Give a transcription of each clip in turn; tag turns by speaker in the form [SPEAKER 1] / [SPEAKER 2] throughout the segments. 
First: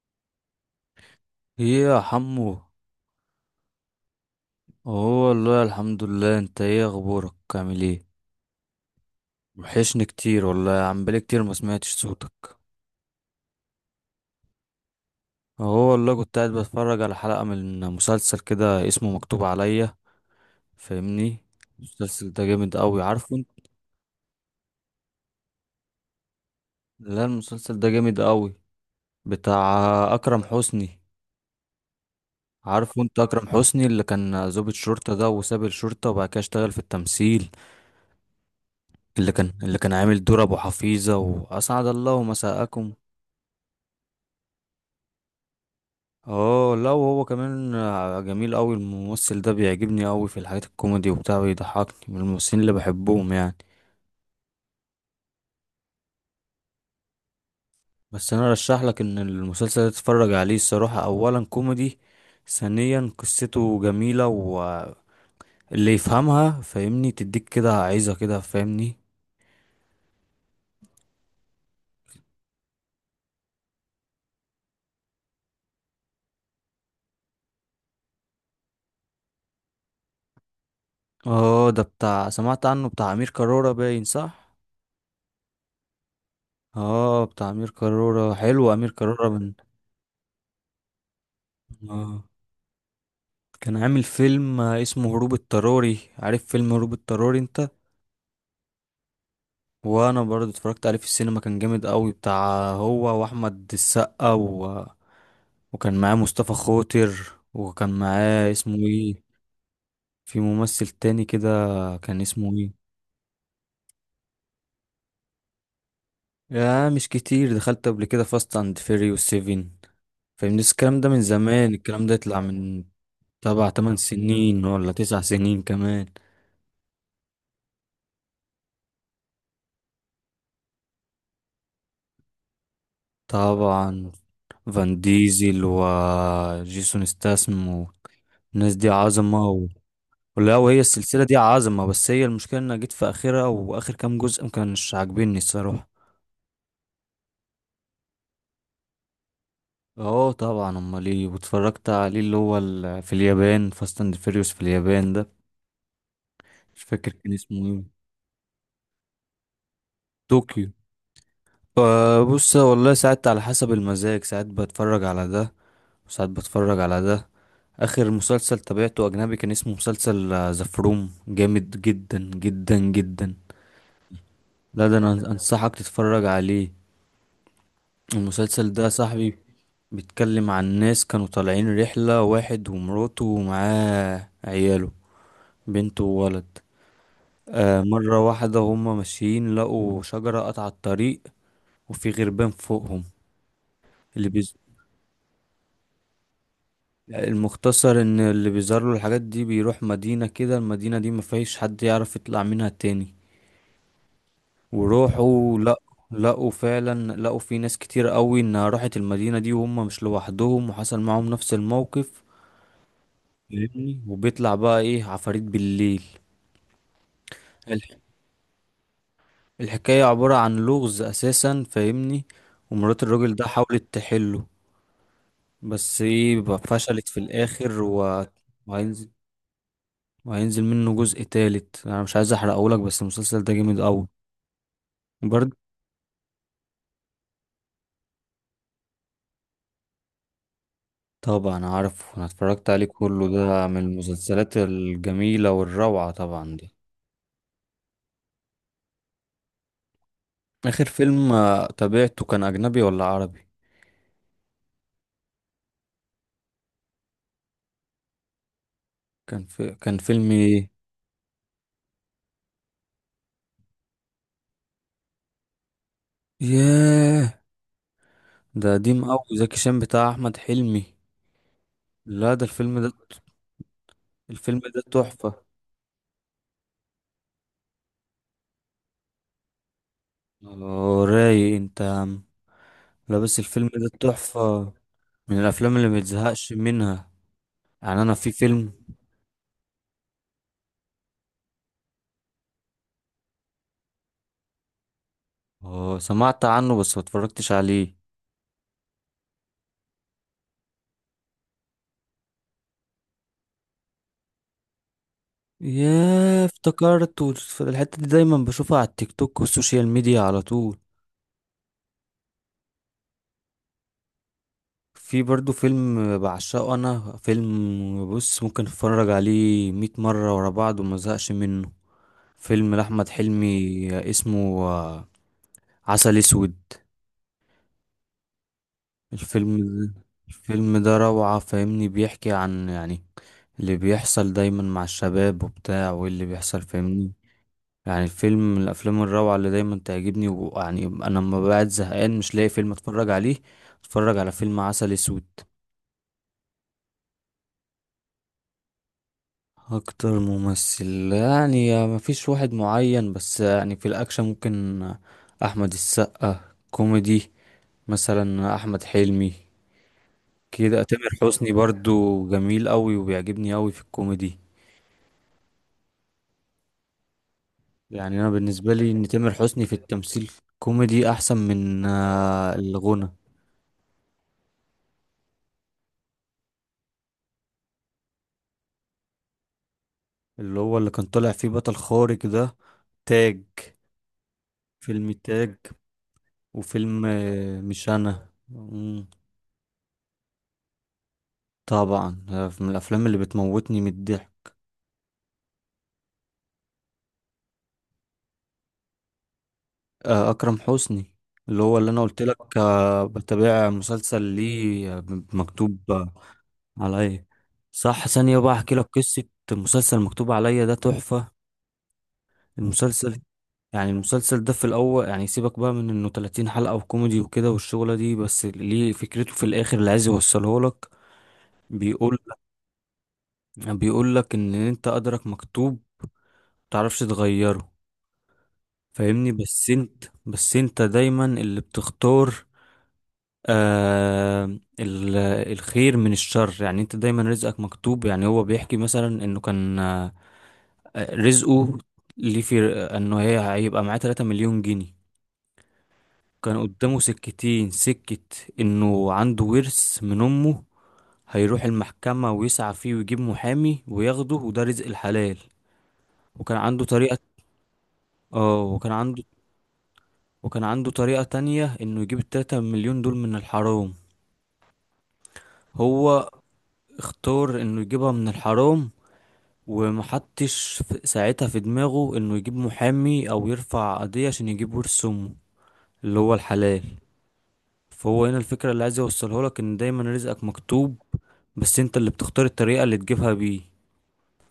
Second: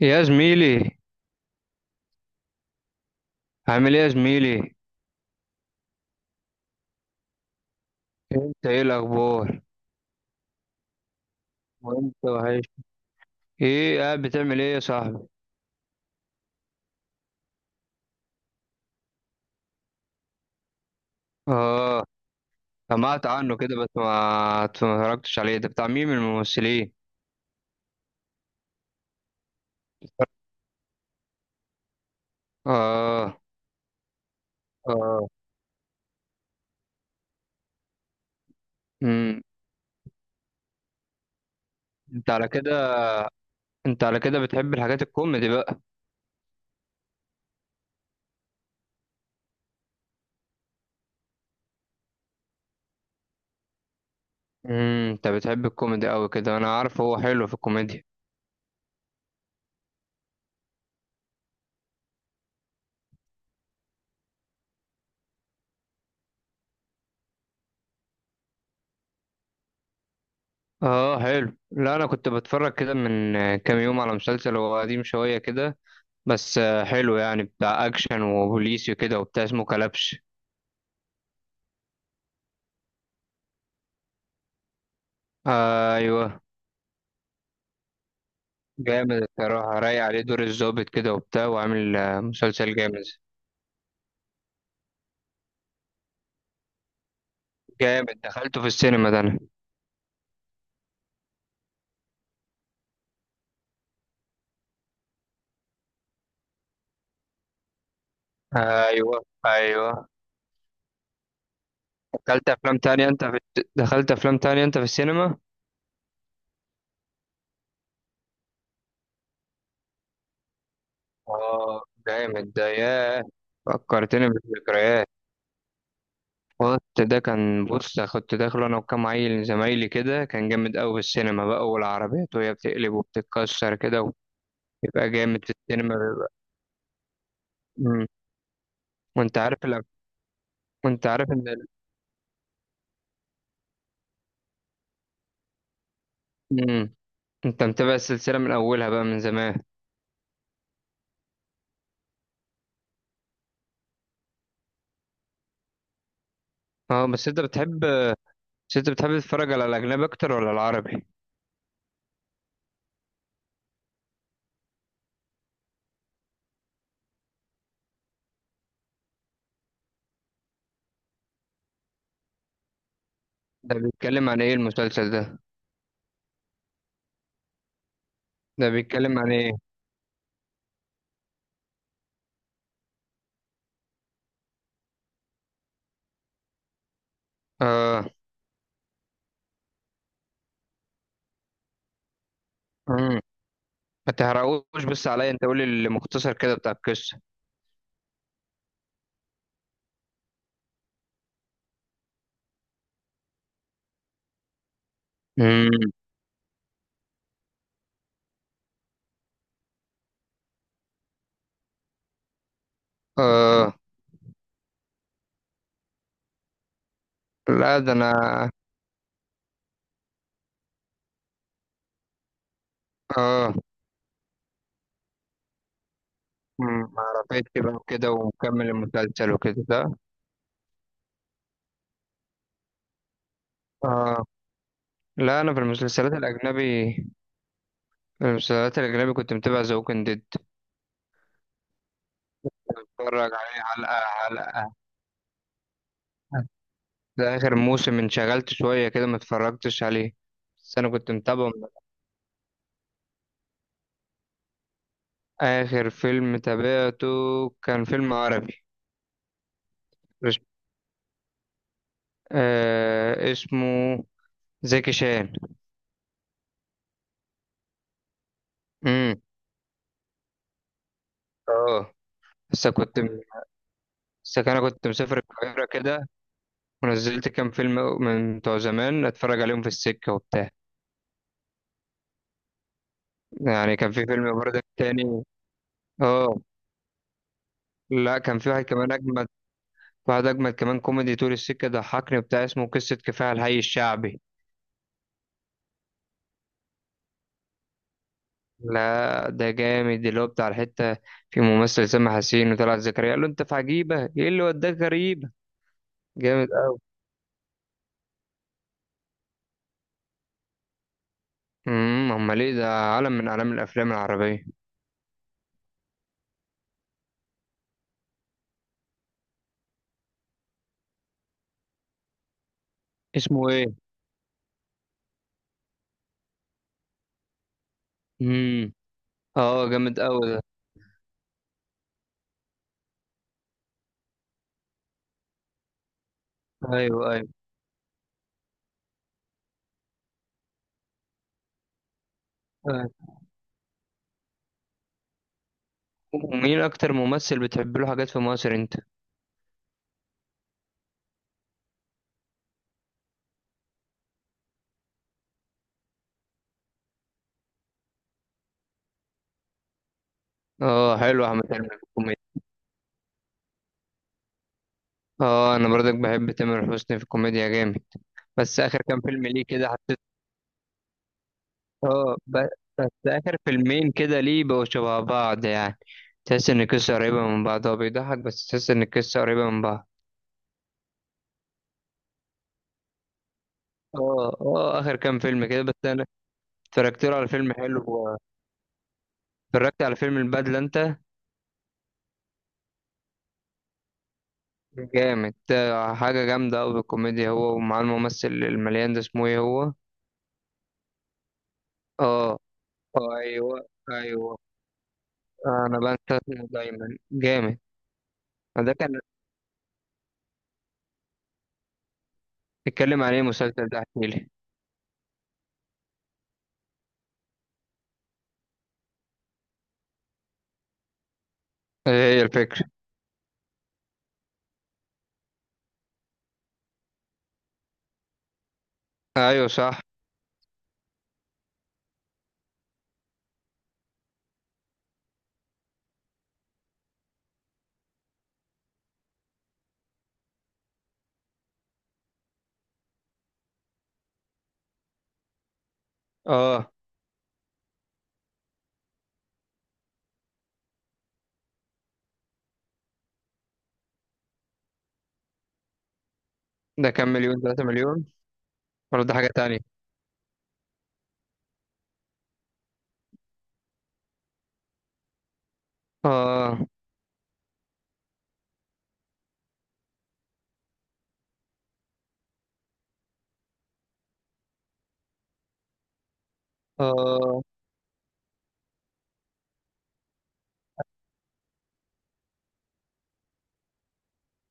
[SPEAKER 1] يا زميلي،
[SPEAKER 2] ايه يا حمو.
[SPEAKER 1] عامل ايه يا زميلي؟
[SPEAKER 2] هو والله الحمد لله، انت ايه اخبارك، عامل ايه؟
[SPEAKER 1] انت ايه الاخبار؟
[SPEAKER 2] وحشني كتير والله يا عم، بقالي كتير ما سمعتش
[SPEAKER 1] وانت
[SPEAKER 2] صوتك.
[SPEAKER 1] وحش. ايه قاعد بتعمل ايه يا صاحبي؟
[SPEAKER 2] هو والله كنت قاعد بتفرج على حلقة من مسلسل كده اسمه مكتوب عليا، فاهمني؟
[SPEAKER 1] اه.
[SPEAKER 2] المسلسل ده جامد قوي،
[SPEAKER 1] سمعت
[SPEAKER 2] عارفه انت.
[SPEAKER 1] عنه كده بس ما اتفرجتش عليه، ده بتاع مين من الممثلين؟
[SPEAKER 2] لا، المسلسل ده جامد قوي، بتاع اكرم حسني، عارفه انت
[SPEAKER 1] اه.
[SPEAKER 2] اكرم حسني اللي كان ضابط شرطة ده
[SPEAKER 1] اه.
[SPEAKER 2] وساب الشرطة وبعد كده اشتغل في التمثيل. اللي
[SPEAKER 1] امم.
[SPEAKER 2] كان اللي كان عامل دور ابو حفيظة واسعد الله
[SPEAKER 1] انت على كده،
[SPEAKER 2] مساءكم.
[SPEAKER 1] انت على كده بتحب الحاجات الكوميدي بقى.
[SPEAKER 2] اه لا، وهو كمان جميل قوي الممثل ده، بيعجبني قوي في الحاجات الكوميدي وبتاع، بيضحكني من الممثلين اللي بحبهم يعني.
[SPEAKER 1] امم، انت بتحب الكوميدي قوي كده، انا عارف هو حلو في الكوميديا.
[SPEAKER 2] بس انا رشح لك ان المسلسل ده تتفرج عليه الصراحة، اولا كوميدي، ثانيا قصته جميلة، واللي يفهمها فاهمني تديك كده، عايزة كده، فاهمني؟
[SPEAKER 1] اه حلو. لا انا كنت بتفرج كده من كام يوم على مسلسل هو قديم شوية كده، بس حلو يعني، بتاع اكشن وبوليسي وكده وبتاع، اسمه كلبش.
[SPEAKER 2] اه ده بتاع سمعت عنه، بتاع امير كرارة باين، صح.
[SPEAKER 1] آه ايوه،
[SPEAKER 2] اه بتاع امير كرارة، حلو امير
[SPEAKER 1] جامد
[SPEAKER 2] كرارة من...
[SPEAKER 1] الصراحه، رايق عليه دور الضابط كده وبتاع وعامل،
[SPEAKER 2] اه
[SPEAKER 1] مسلسل جامد.
[SPEAKER 2] كان عامل فيلم اسمه هروب اضطراري، عارف فيلم هروب اضطراري انت.
[SPEAKER 1] جامد، دخلته في السينما ده انا.
[SPEAKER 2] وانا برضه اتفرجت عليه في السينما، كان جامد قوي بتاع، هو واحمد السقا وكان معاه مصطفى خاطر، وكان معاه اسمه
[SPEAKER 1] ايوه
[SPEAKER 2] ايه،
[SPEAKER 1] ايوه.
[SPEAKER 2] في ممثل تاني كده، كان
[SPEAKER 1] دخلت
[SPEAKER 2] اسمه
[SPEAKER 1] افلام
[SPEAKER 2] ايه.
[SPEAKER 1] تانية انت في... دخلت افلام تانية انت في السينما؟
[SPEAKER 2] يا مش كتير، دخلت قبل كده فاست اند فيري والسيفين، فاهمني، بس الكلام ده من زمان،
[SPEAKER 1] اه
[SPEAKER 2] الكلام ده يطلع
[SPEAKER 1] جامد ده،
[SPEAKER 2] من
[SPEAKER 1] ياه
[SPEAKER 2] تبع تمن
[SPEAKER 1] فكرتني
[SPEAKER 2] سنين ولا
[SPEAKER 1] بالذكريات.
[SPEAKER 2] تسع سنين كمان.
[SPEAKER 1] كنت، ده كان، بص كنت داخله انا وكام عيل زمايلي كده، كان جامد قوي في السينما بقى والعربيات وهي بتقلب وبتتكسر
[SPEAKER 2] طبعا،
[SPEAKER 1] كده.
[SPEAKER 2] فان
[SPEAKER 1] يبقى جامد في
[SPEAKER 2] ديزل
[SPEAKER 1] السينما بيبقى.
[SPEAKER 2] وجيسون ستاسم،
[SPEAKER 1] مم.
[SPEAKER 2] والناس دي
[SPEAKER 1] وانت عارف
[SPEAKER 2] عظمة.
[SPEAKER 1] الأف...
[SPEAKER 2] لا، وهي
[SPEAKER 1] وانت
[SPEAKER 2] السلسلة
[SPEAKER 1] عارف
[SPEAKER 2] دي
[SPEAKER 1] ان ال...
[SPEAKER 2] عظمة، بس هي المشكلة ان أنا جيت في اخرها، واخر كام جزء ما كانش عاجبني الصراحة.
[SPEAKER 1] مم. انت متابع السلسلة من اولها بقى من زمان؟
[SPEAKER 2] اه طبعا، امال ايه، واتفرجت عليه اللي هو في اليابان، فاست اند فيريوس في اليابان ده مش
[SPEAKER 1] اه.
[SPEAKER 2] فاكر
[SPEAKER 1] بس
[SPEAKER 2] كان
[SPEAKER 1] انت
[SPEAKER 2] اسمه
[SPEAKER 1] بتحب،
[SPEAKER 2] ايه.
[SPEAKER 1] بس انت بتحب تتفرج على الاجنبي اكتر ولا
[SPEAKER 2] طوكيو.
[SPEAKER 1] العربي؟
[SPEAKER 2] آه بص والله، ساعات على حسب المزاج، ساعات بتفرج على ده وساعات بتفرج على ده. اخر مسلسل تابعته اجنبي كان اسمه مسلسل ذا فروم، جامد جدا جدا جدا.
[SPEAKER 1] ده بيتكلم عن ايه
[SPEAKER 2] لا ده
[SPEAKER 1] المسلسل
[SPEAKER 2] انا
[SPEAKER 1] ده؟
[SPEAKER 2] انصحك تتفرج عليه،
[SPEAKER 1] ده
[SPEAKER 2] المسلسل ده يا
[SPEAKER 1] بيتكلم عن
[SPEAKER 2] صاحبي
[SPEAKER 1] ايه؟
[SPEAKER 2] بيتكلم عن ناس كانوا طالعين رحلة، واحد ومراته ومعاه عياله، بنت وولد. آه،
[SPEAKER 1] اه.
[SPEAKER 2] مرة واحدة هما ماشيين لقوا شجرة قطع الطريق وفي غربان فوقهم.
[SPEAKER 1] مم. ما
[SPEAKER 2] اللي بيز...
[SPEAKER 1] تحرقوش بس عليا، انت قولي المختصر كده بتاع القصة.
[SPEAKER 2] المختصر ان اللي بيظهر له الحاجات دي بيروح مدينة كده، المدينة دي مفيش حد يعرف يطلع منها تاني. وروحوا
[SPEAKER 1] مم.
[SPEAKER 2] لقوا فعلا لقوا في ناس كتير قوي انها راحت المدينة دي، وهم مش لوحدهم، وحصل معاهم نفس الموقف،
[SPEAKER 1] اه.
[SPEAKER 2] فاهمني؟ وبيطلع بقى ايه؟ عفاريت بالليل.
[SPEAKER 1] لا ده انا.
[SPEAKER 2] الحكاية عبارة عن لغز أساسا، فاهمني. ومرات الراجل ده
[SPEAKER 1] اه.
[SPEAKER 2] حاولت تحله، بس ايه بقى،
[SPEAKER 1] مم.
[SPEAKER 2] فشلت في
[SPEAKER 1] عرفت بقى
[SPEAKER 2] الآخر
[SPEAKER 1] كده
[SPEAKER 2] و...
[SPEAKER 1] ومكمل
[SPEAKER 2] وهينزل
[SPEAKER 1] المسلسل وكده ده.
[SPEAKER 2] وهينزل منه جزء تالت، أنا مش عايز أحرقهولك، بس المسلسل ده جامد أوي.
[SPEAKER 1] اه، لا انا
[SPEAKER 2] برضه
[SPEAKER 1] في المسلسلات الاجنبي، المسلسلات الأجنبي كنت متابع ذا ووكينج ديد.
[SPEAKER 2] طبعا عارف، أنا اتفرجت عليه كله،
[SPEAKER 1] بتفرج عليه
[SPEAKER 2] ده من
[SPEAKER 1] حلقة
[SPEAKER 2] المسلسلات
[SPEAKER 1] حلقة،
[SPEAKER 2] الجميلة والروعة طبعا دي.
[SPEAKER 1] ده آخر موسم انشغلت شوية كده ما اتفرجتش عليه، بس
[SPEAKER 2] آخر
[SPEAKER 1] أنا كنت
[SPEAKER 2] فيلم
[SPEAKER 1] متابعه من...
[SPEAKER 2] تابعته كان أجنبي ولا عربي؟
[SPEAKER 1] آخر فيلم تابعته كان فيلم عربي.
[SPEAKER 2] كان في... كان فيلم
[SPEAKER 1] مش-
[SPEAKER 2] ايه؟
[SPEAKER 1] آه اسمه زكي شان.
[SPEAKER 2] ياه، ده قديم
[SPEAKER 1] امم.
[SPEAKER 2] أوي زكي شان بتاع أحمد حلمي.
[SPEAKER 1] اه.
[SPEAKER 2] لا ده
[SPEAKER 1] بس
[SPEAKER 2] الفيلم ده،
[SPEAKER 1] كنت، بس
[SPEAKER 2] الفيلم
[SPEAKER 1] أنا
[SPEAKER 2] ده
[SPEAKER 1] كنت مسافر
[SPEAKER 2] تحفة.
[SPEAKER 1] القاهرة كده ونزلت كام فيلم من بتوع زمان أتفرج عليهم في السكة وبتاع.
[SPEAKER 2] رايق انت يا عم. لا بس الفيلم
[SPEAKER 1] يعني
[SPEAKER 2] ده
[SPEAKER 1] كان في فيلم برضه
[SPEAKER 2] تحفة،
[SPEAKER 1] تاني.
[SPEAKER 2] من الافلام اللي
[SPEAKER 1] اه
[SPEAKER 2] متزهقش منها. يعني انا
[SPEAKER 1] لا،
[SPEAKER 2] في
[SPEAKER 1] كان في واحد
[SPEAKER 2] فيلم...
[SPEAKER 1] كمان أجمد، بعد أجمل كمان، كوميدي طول السكة ضحكني بتاع، اسمه قصة كفاح الحي الشعبي.
[SPEAKER 2] سمعت عنه بس ما اتفرجتش عليه.
[SPEAKER 1] لا ده جامد، اللي هو بتاع الحتة، في ممثل سامح حسين وطلعت زكريا قال له أنت في عجيبة، إيه اللي وداك غريبة.
[SPEAKER 2] ياه
[SPEAKER 1] جامد أوي.
[SPEAKER 2] افتكرت، الحتة دي دايما بشوفها على التيك توك والسوشيال ميديا على طول.
[SPEAKER 1] أمم، أمال إيه، ده عالم من أعلام الأفلام العربية.
[SPEAKER 2] في برضو فيلم بعشقه انا، فيلم بص ممكن اتفرج عليه مية مرة ورا بعض وما زهقش منه، فيلم لأحمد
[SPEAKER 1] اسمه إيه؟
[SPEAKER 2] حلمي، اسمه عسل اسود.
[SPEAKER 1] أمم.
[SPEAKER 2] الفيلم
[SPEAKER 1] أه جامد أوي ده.
[SPEAKER 2] الفيلم ده روعة، فاهمني؟ بيحكي عن يعني اللي بيحصل دايما مع الشباب وبتاع، واللي بيحصل، فاهمني.
[SPEAKER 1] أيوه أيوه.
[SPEAKER 2] يعني الفيلم من الأفلام الروعة اللي دايما تعجبني، ويعني أنا لما بقعد زهقان مش لاقي فيلم
[SPEAKER 1] أيوه.
[SPEAKER 2] أتفرج عليه، أتفرج على فيلم عسل أسود.
[SPEAKER 1] ومين أكتر ممثل بتحب له حاجات في مصر أنت؟
[SPEAKER 2] أكتر ممثل، يعني مفيش واحد معين، بس يعني في الأكشن ممكن أحمد السقا، كوميدي مثلا أحمد حلمي، كده
[SPEAKER 1] أه
[SPEAKER 2] تامر
[SPEAKER 1] حلو، أحمد
[SPEAKER 2] حسني
[SPEAKER 1] حلمي في الكوميديا.
[SPEAKER 2] برضو جميل قوي وبيعجبني قوي في الكوميدي.
[SPEAKER 1] أه، أنا برضك بحب تامر حسني في الكوميديا جامد.
[SPEAKER 2] يعني انا
[SPEAKER 1] بس
[SPEAKER 2] بالنسبه
[SPEAKER 1] آخر
[SPEAKER 2] لي
[SPEAKER 1] كام
[SPEAKER 2] ان
[SPEAKER 1] فيلم
[SPEAKER 2] تامر
[SPEAKER 1] ليه
[SPEAKER 2] حسني في
[SPEAKER 1] كده،
[SPEAKER 2] التمثيل كوميدي احسن من
[SPEAKER 1] اه ب- بس
[SPEAKER 2] الغنى.
[SPEAKER 1] آخر فيلمين كده ليه بقوا شبه بعض يعني؟ تحس إن القصة قريبة من بعض، هو بيضحك بس تحس إن القصة قريبة من بعض.
[SPEAKER 2] اللي هو اللي كان طالع فيه بطل خارق ده، تاج،
[SPEAKER 1] اه اه، آخر
[SPEAKER 2] فيلم
[SPEAKER 1] كام فيلم
[SPEAKER 2] تاج،
[SPEAKER 1] كده بس أنا اتفرجت
[SPEAKER 2] وفيلم
[SPEAKER 1] له على فيلم
[SPEAKER 2] مش
[SPEAKER 1] حلو،
[SPEAKER 2] انا
[SPEAKER 1] اتفرجت على فيلم البدلة أنت؟
[SPEAKER 2] طبعا، من الافلام اللي بتموتني من الضحك.
[SPEAKER 1] جامد، ده حاجة جامدة أوي بالكوميديا، هو ومعاه الممثل المليان ده اسمه إيه هو؟
[SPEAKER 2] اكرم حسني اللي هو اللي انا قلت
[SPEAKER 1] اه.
[SPEAKER 2] لك
[SPEAKER 1] اه أيوه
[SPEAKER 2] بتابع مسلسل
[SPEAKER 1] أيوه.
[SPEAKER 2] ليه مكتوب
[SPEAKER 1] أنا بنسى اسمه دايما.
[SPEAKER 2] عليا.
[SPEAKER 1] جامد
[SPEAKER 2] صح، ثانيه بقى
[SPEAKER 1] ده
[SPEAKER 2] احكي لك
[SPEAKER 1] كان.
[SPEAKER 2] قصه، مسلسل مكتوب عليا ده تحفه.
[SPEAKER 1] اتكلم
[SPEAKER 2] المسلسل،
[SPEAKER 1] عليه مسلسل ده،
[SPEAKER 2] يعني
[SPEAKER 1] احكيلي.
[SPEAKER 2] المسلسل ده في الأول، يعني سيبك بقى من إنه 30 حلقة وكوميدي وكده والشغلة دي، بس ليه فكرته في الآخر اللي عايز يوصله لك،
[SPEAKER 1] إيه
[SPEAKER 2] بيقول
[SPEAKER 1] هي الفكرة؟
[SPEAKER 2] بيقول لك إن أنت قدرك مكتوب، متعرفش تغيره، فاهمني؟
[SPEAKER 1] أيوه
[SPEAKER 2] بس
[SPEAKER 1] صح.
[SPEAKER 2] أنت بس أنت دايما اللي بتختار آه ال- الخير من الشر. يعني أنت دايما رزقك مكتوب، يعني هو بيحكي مثلا إنه كان رزقه ليه، في إنه هي هيبقى معاه 3 مليون جنيه. كان
[SPEAKER 1] اه.
[SPEAKER 2] قدامه سكتين سكة، انه عنده ورث من امه، هيروح المحكمة ويسعى فيه ويجيب محامي وياخده وده رزق الحلال. وكان عنده
[SPEAKER 1] ده كام
[SPEAKER 2] طريقة
[SPEAKER 1] مليون؟ تلاتة مليون
[SPEAKER 2] اه وكان
[SPEAKER 1] ولا ده
[SPEAKER 2] عنده
[SPEAKER 1] حاجة تانية؟
[SPEAKER 2] وكان عنده طريقة تانية، انه يجيب التلاتة مليون دول من الحرام. هو
[SPEAKER 1] اه.
[SPEAKER 2] اختار انه يجيبها من الحرام، ومحطش ساعتها في دماغه انه يجيب محامي او يرفع قضية عشان يجيب ورث امه، اللي هو الحلال.
[SPEAKER 1] اه.
[SPEAKER 2] فهو هنا الفكرة اللي عايز يوصله لك، ان دايما رزقك مكتوب، بس انت اللي بتختار الطريقة اللي تجيبها بيه.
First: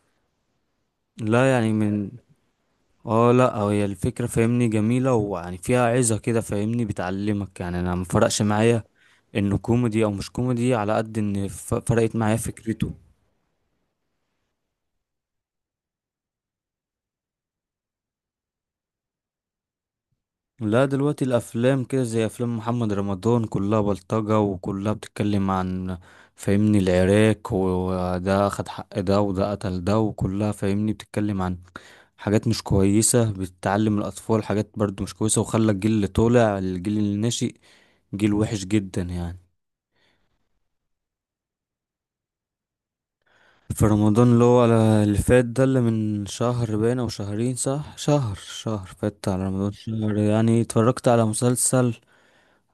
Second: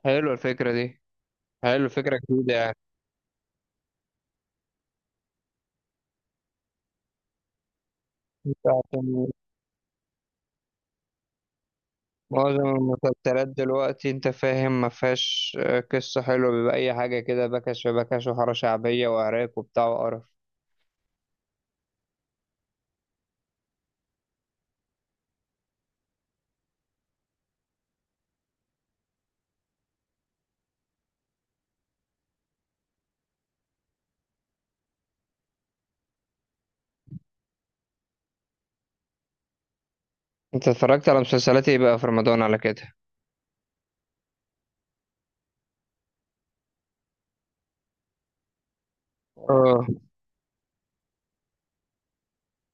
[SPEAKER 1] حلوة الفكرة دي،
[SPEAKER 2] لا، يعني
[SPEAKER 1] حلوة
[SPEAKER 2] من...
[SPEAKER 1] الفكرة، جديدة يعني.
[SPEAKER 2] اه لا، هي الفكرة فاهمني جميلة، ويعني فيها عظة كده، فاهمني؟ بتعلمك، يعني انا مفرقش
[SPEAKER 1] انت
[SPEAKER 2] معايا
[SPEAKER 1] عشان
[SPEAKER 2] انه كوميدي او مش كوميدي، على قد ان فرقت معايا
[SPEAKER 1] معظم
[SPEAKER 2] فكرته.
[SPEAKER 1] المسلسلات دلوقتي انت فاهم ما فيهاش قصة حلوة، بيبقى أي حاجة كده، بكش في بكش وحارة شعبية وعراك وبتاع وقرف.
[SPEAKER 2] لا دلوقتي الافلام كده زي افلام محمد رمضان، كلها بلطجة وكلها بتتكلم عن فاهمني العراك، وده اخد حق ده وده قتل ده، وكلها فاهمني بتتكلم عن حاجات مش كويسة، بتعلم الأطفال حاجات برضو مش كويسة، وخلى الجيل اللي طالع، الجيل اللي ناشئ جيل وحش جدا يعني.
[SPEAKER 1] انت اتفرجت على مسلسلات ايه بقى في رمضان على كده؟
[SPEAKER 2] في رمضان اللي هو اللي فات ده، اللي من شهر باين أو شهرين، صح، شهر فات على رمضان،
[SPEAKER 1] اه.
[SPEAKER 2] شهر يعني اتفرجت على مسلسل،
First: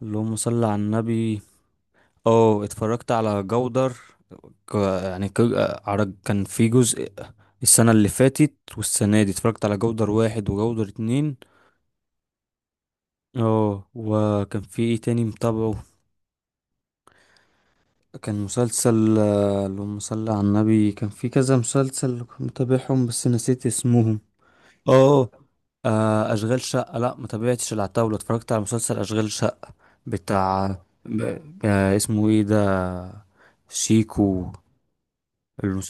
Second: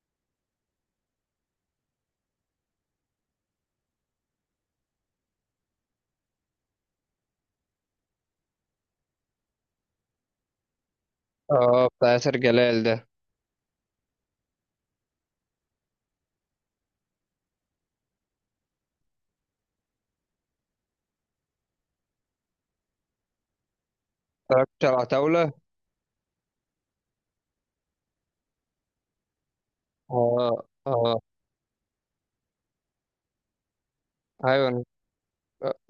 [SPEAKER 2] اللهم صل على النبي. اه، اتفرجت على جودر، ك- كان في جزء السنة اللي فاتت والسنة دي، اتفرجت على جودر واحد وجودر اتنين.
[SPEAKER 1] اه بتاع ياسر جلال ده.
[SPEAKER 2] اه وكان في ايه تاني متابعه، كان مسلسل اللهم صل على النبي، كان في كذا مسلسل كنت متابعهم بس نسيت اسمهم.
[SPEAKER 1] اتفرجت على
[SPEAKER 2] اه
[SPEAKER 1] عتاولة؟
[SPEAKER 2] اشغال شقة، لا ما تابعتش العتاولة، اتفرجت على مسلسل اشغال شقة
[SPEAKER 1] اه.
[SPEAKER 2] بتاع
[SPEAKER 1] اه
[SPEAKER 2] ب... اسمه ايه ده، شيكو.
[SPEAKER 1] ايوه.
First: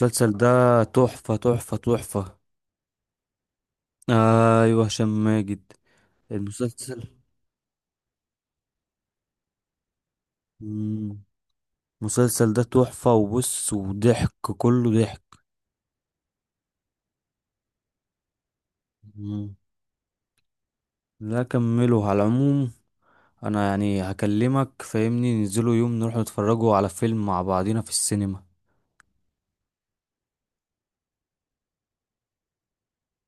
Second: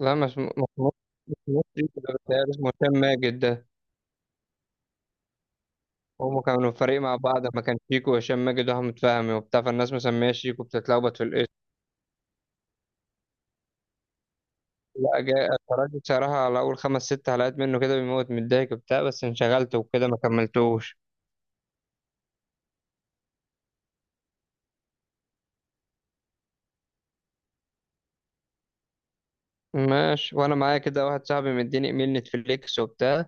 [SPEAKER 1] لا
[SPEAKER 2] ده
[SPEAKER 1] مش
[SPEAKER 2] تحفة تحفة
[SPEAKER 1] مش-
[SPEAKER 2] تحفة.
[SPEAKER 1] اسمه هشام ماجد ده.
[SPEAKER 2] ايوه هشام ماجد.
[SPEAKER 1] هم كانوا فريق
[SPEAKER 2] المسلسل
[SPEAKER 1] مع بعض، ما كان شيكو وهشام ماجد واحمد فهمي وبتاع، فالناس مسميه شيكو، بتتلخبط
[SPEAKER 2] مم.
[SPEAKER 1] في الاسم.
[SPEAKER 2] المسلسل ده تحفة، وبص وضحك، كله
[SPEAKER 1] لا
[SPEAKER 2] ضحك.
[SPEAKER 1] جاي، اتفرجت بصراحة على أول 5 6 حلقات منه كده، بيموت من الضحك وبتاع، بس
[SPEAKER 2] مم.
[SPEAKER 1] انشغلت وكده ما كملتوش.
[SPEAKER 2] لا كمله على العموم، انا يعني هكلمك فاهمني ننزلوا يوم نروح نتفرجوا على فيلم مع بعضينا في السينما.
[SPEAKER 1] ماشي، وأنا معايا كده واحد صاحبي مديني إيميل نتفليكس وبتاع،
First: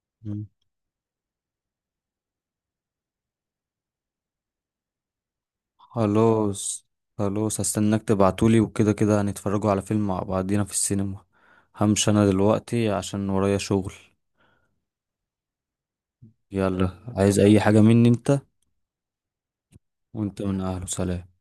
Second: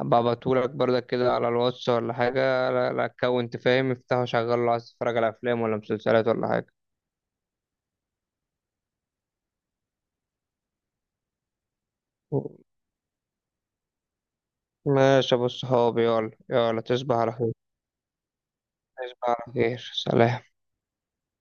[SPEAKER 1] أبقى
[SPEAKER 2] مم.
[SPEAKER 1] أبعتهولك برضك كده على الواتس ولا حاجة. لا أكونت، فاهم، افتحه شغله لو عايز تتفرج على أفلام ولا مسلسلات ولا حاجة.
[SPEAKER 2] خلاص، خلاص هستناك تبعتولي، وكده كده هنتفرجوا على فيلم مع بعضينا في السينما، همشي انا دلوقتي عشان ورايا شغل.
[SPEAKER 1] ماشي يا أبو الصحاب، يلا يلا،
[SPEAKER 2] يلا،
[SPEAKER 1] تصبح على
[SPEAKER 2] عايز
[SPEAKER 1] خير.
[SPEAKER 2] اي حاجة مني انت؟
[SPEAKER 1] تصبح على خير،
[SPEAKER 2] وانت
[SPEAKER 1] سلام.
[SPEAKER 2] من اهله، سلام.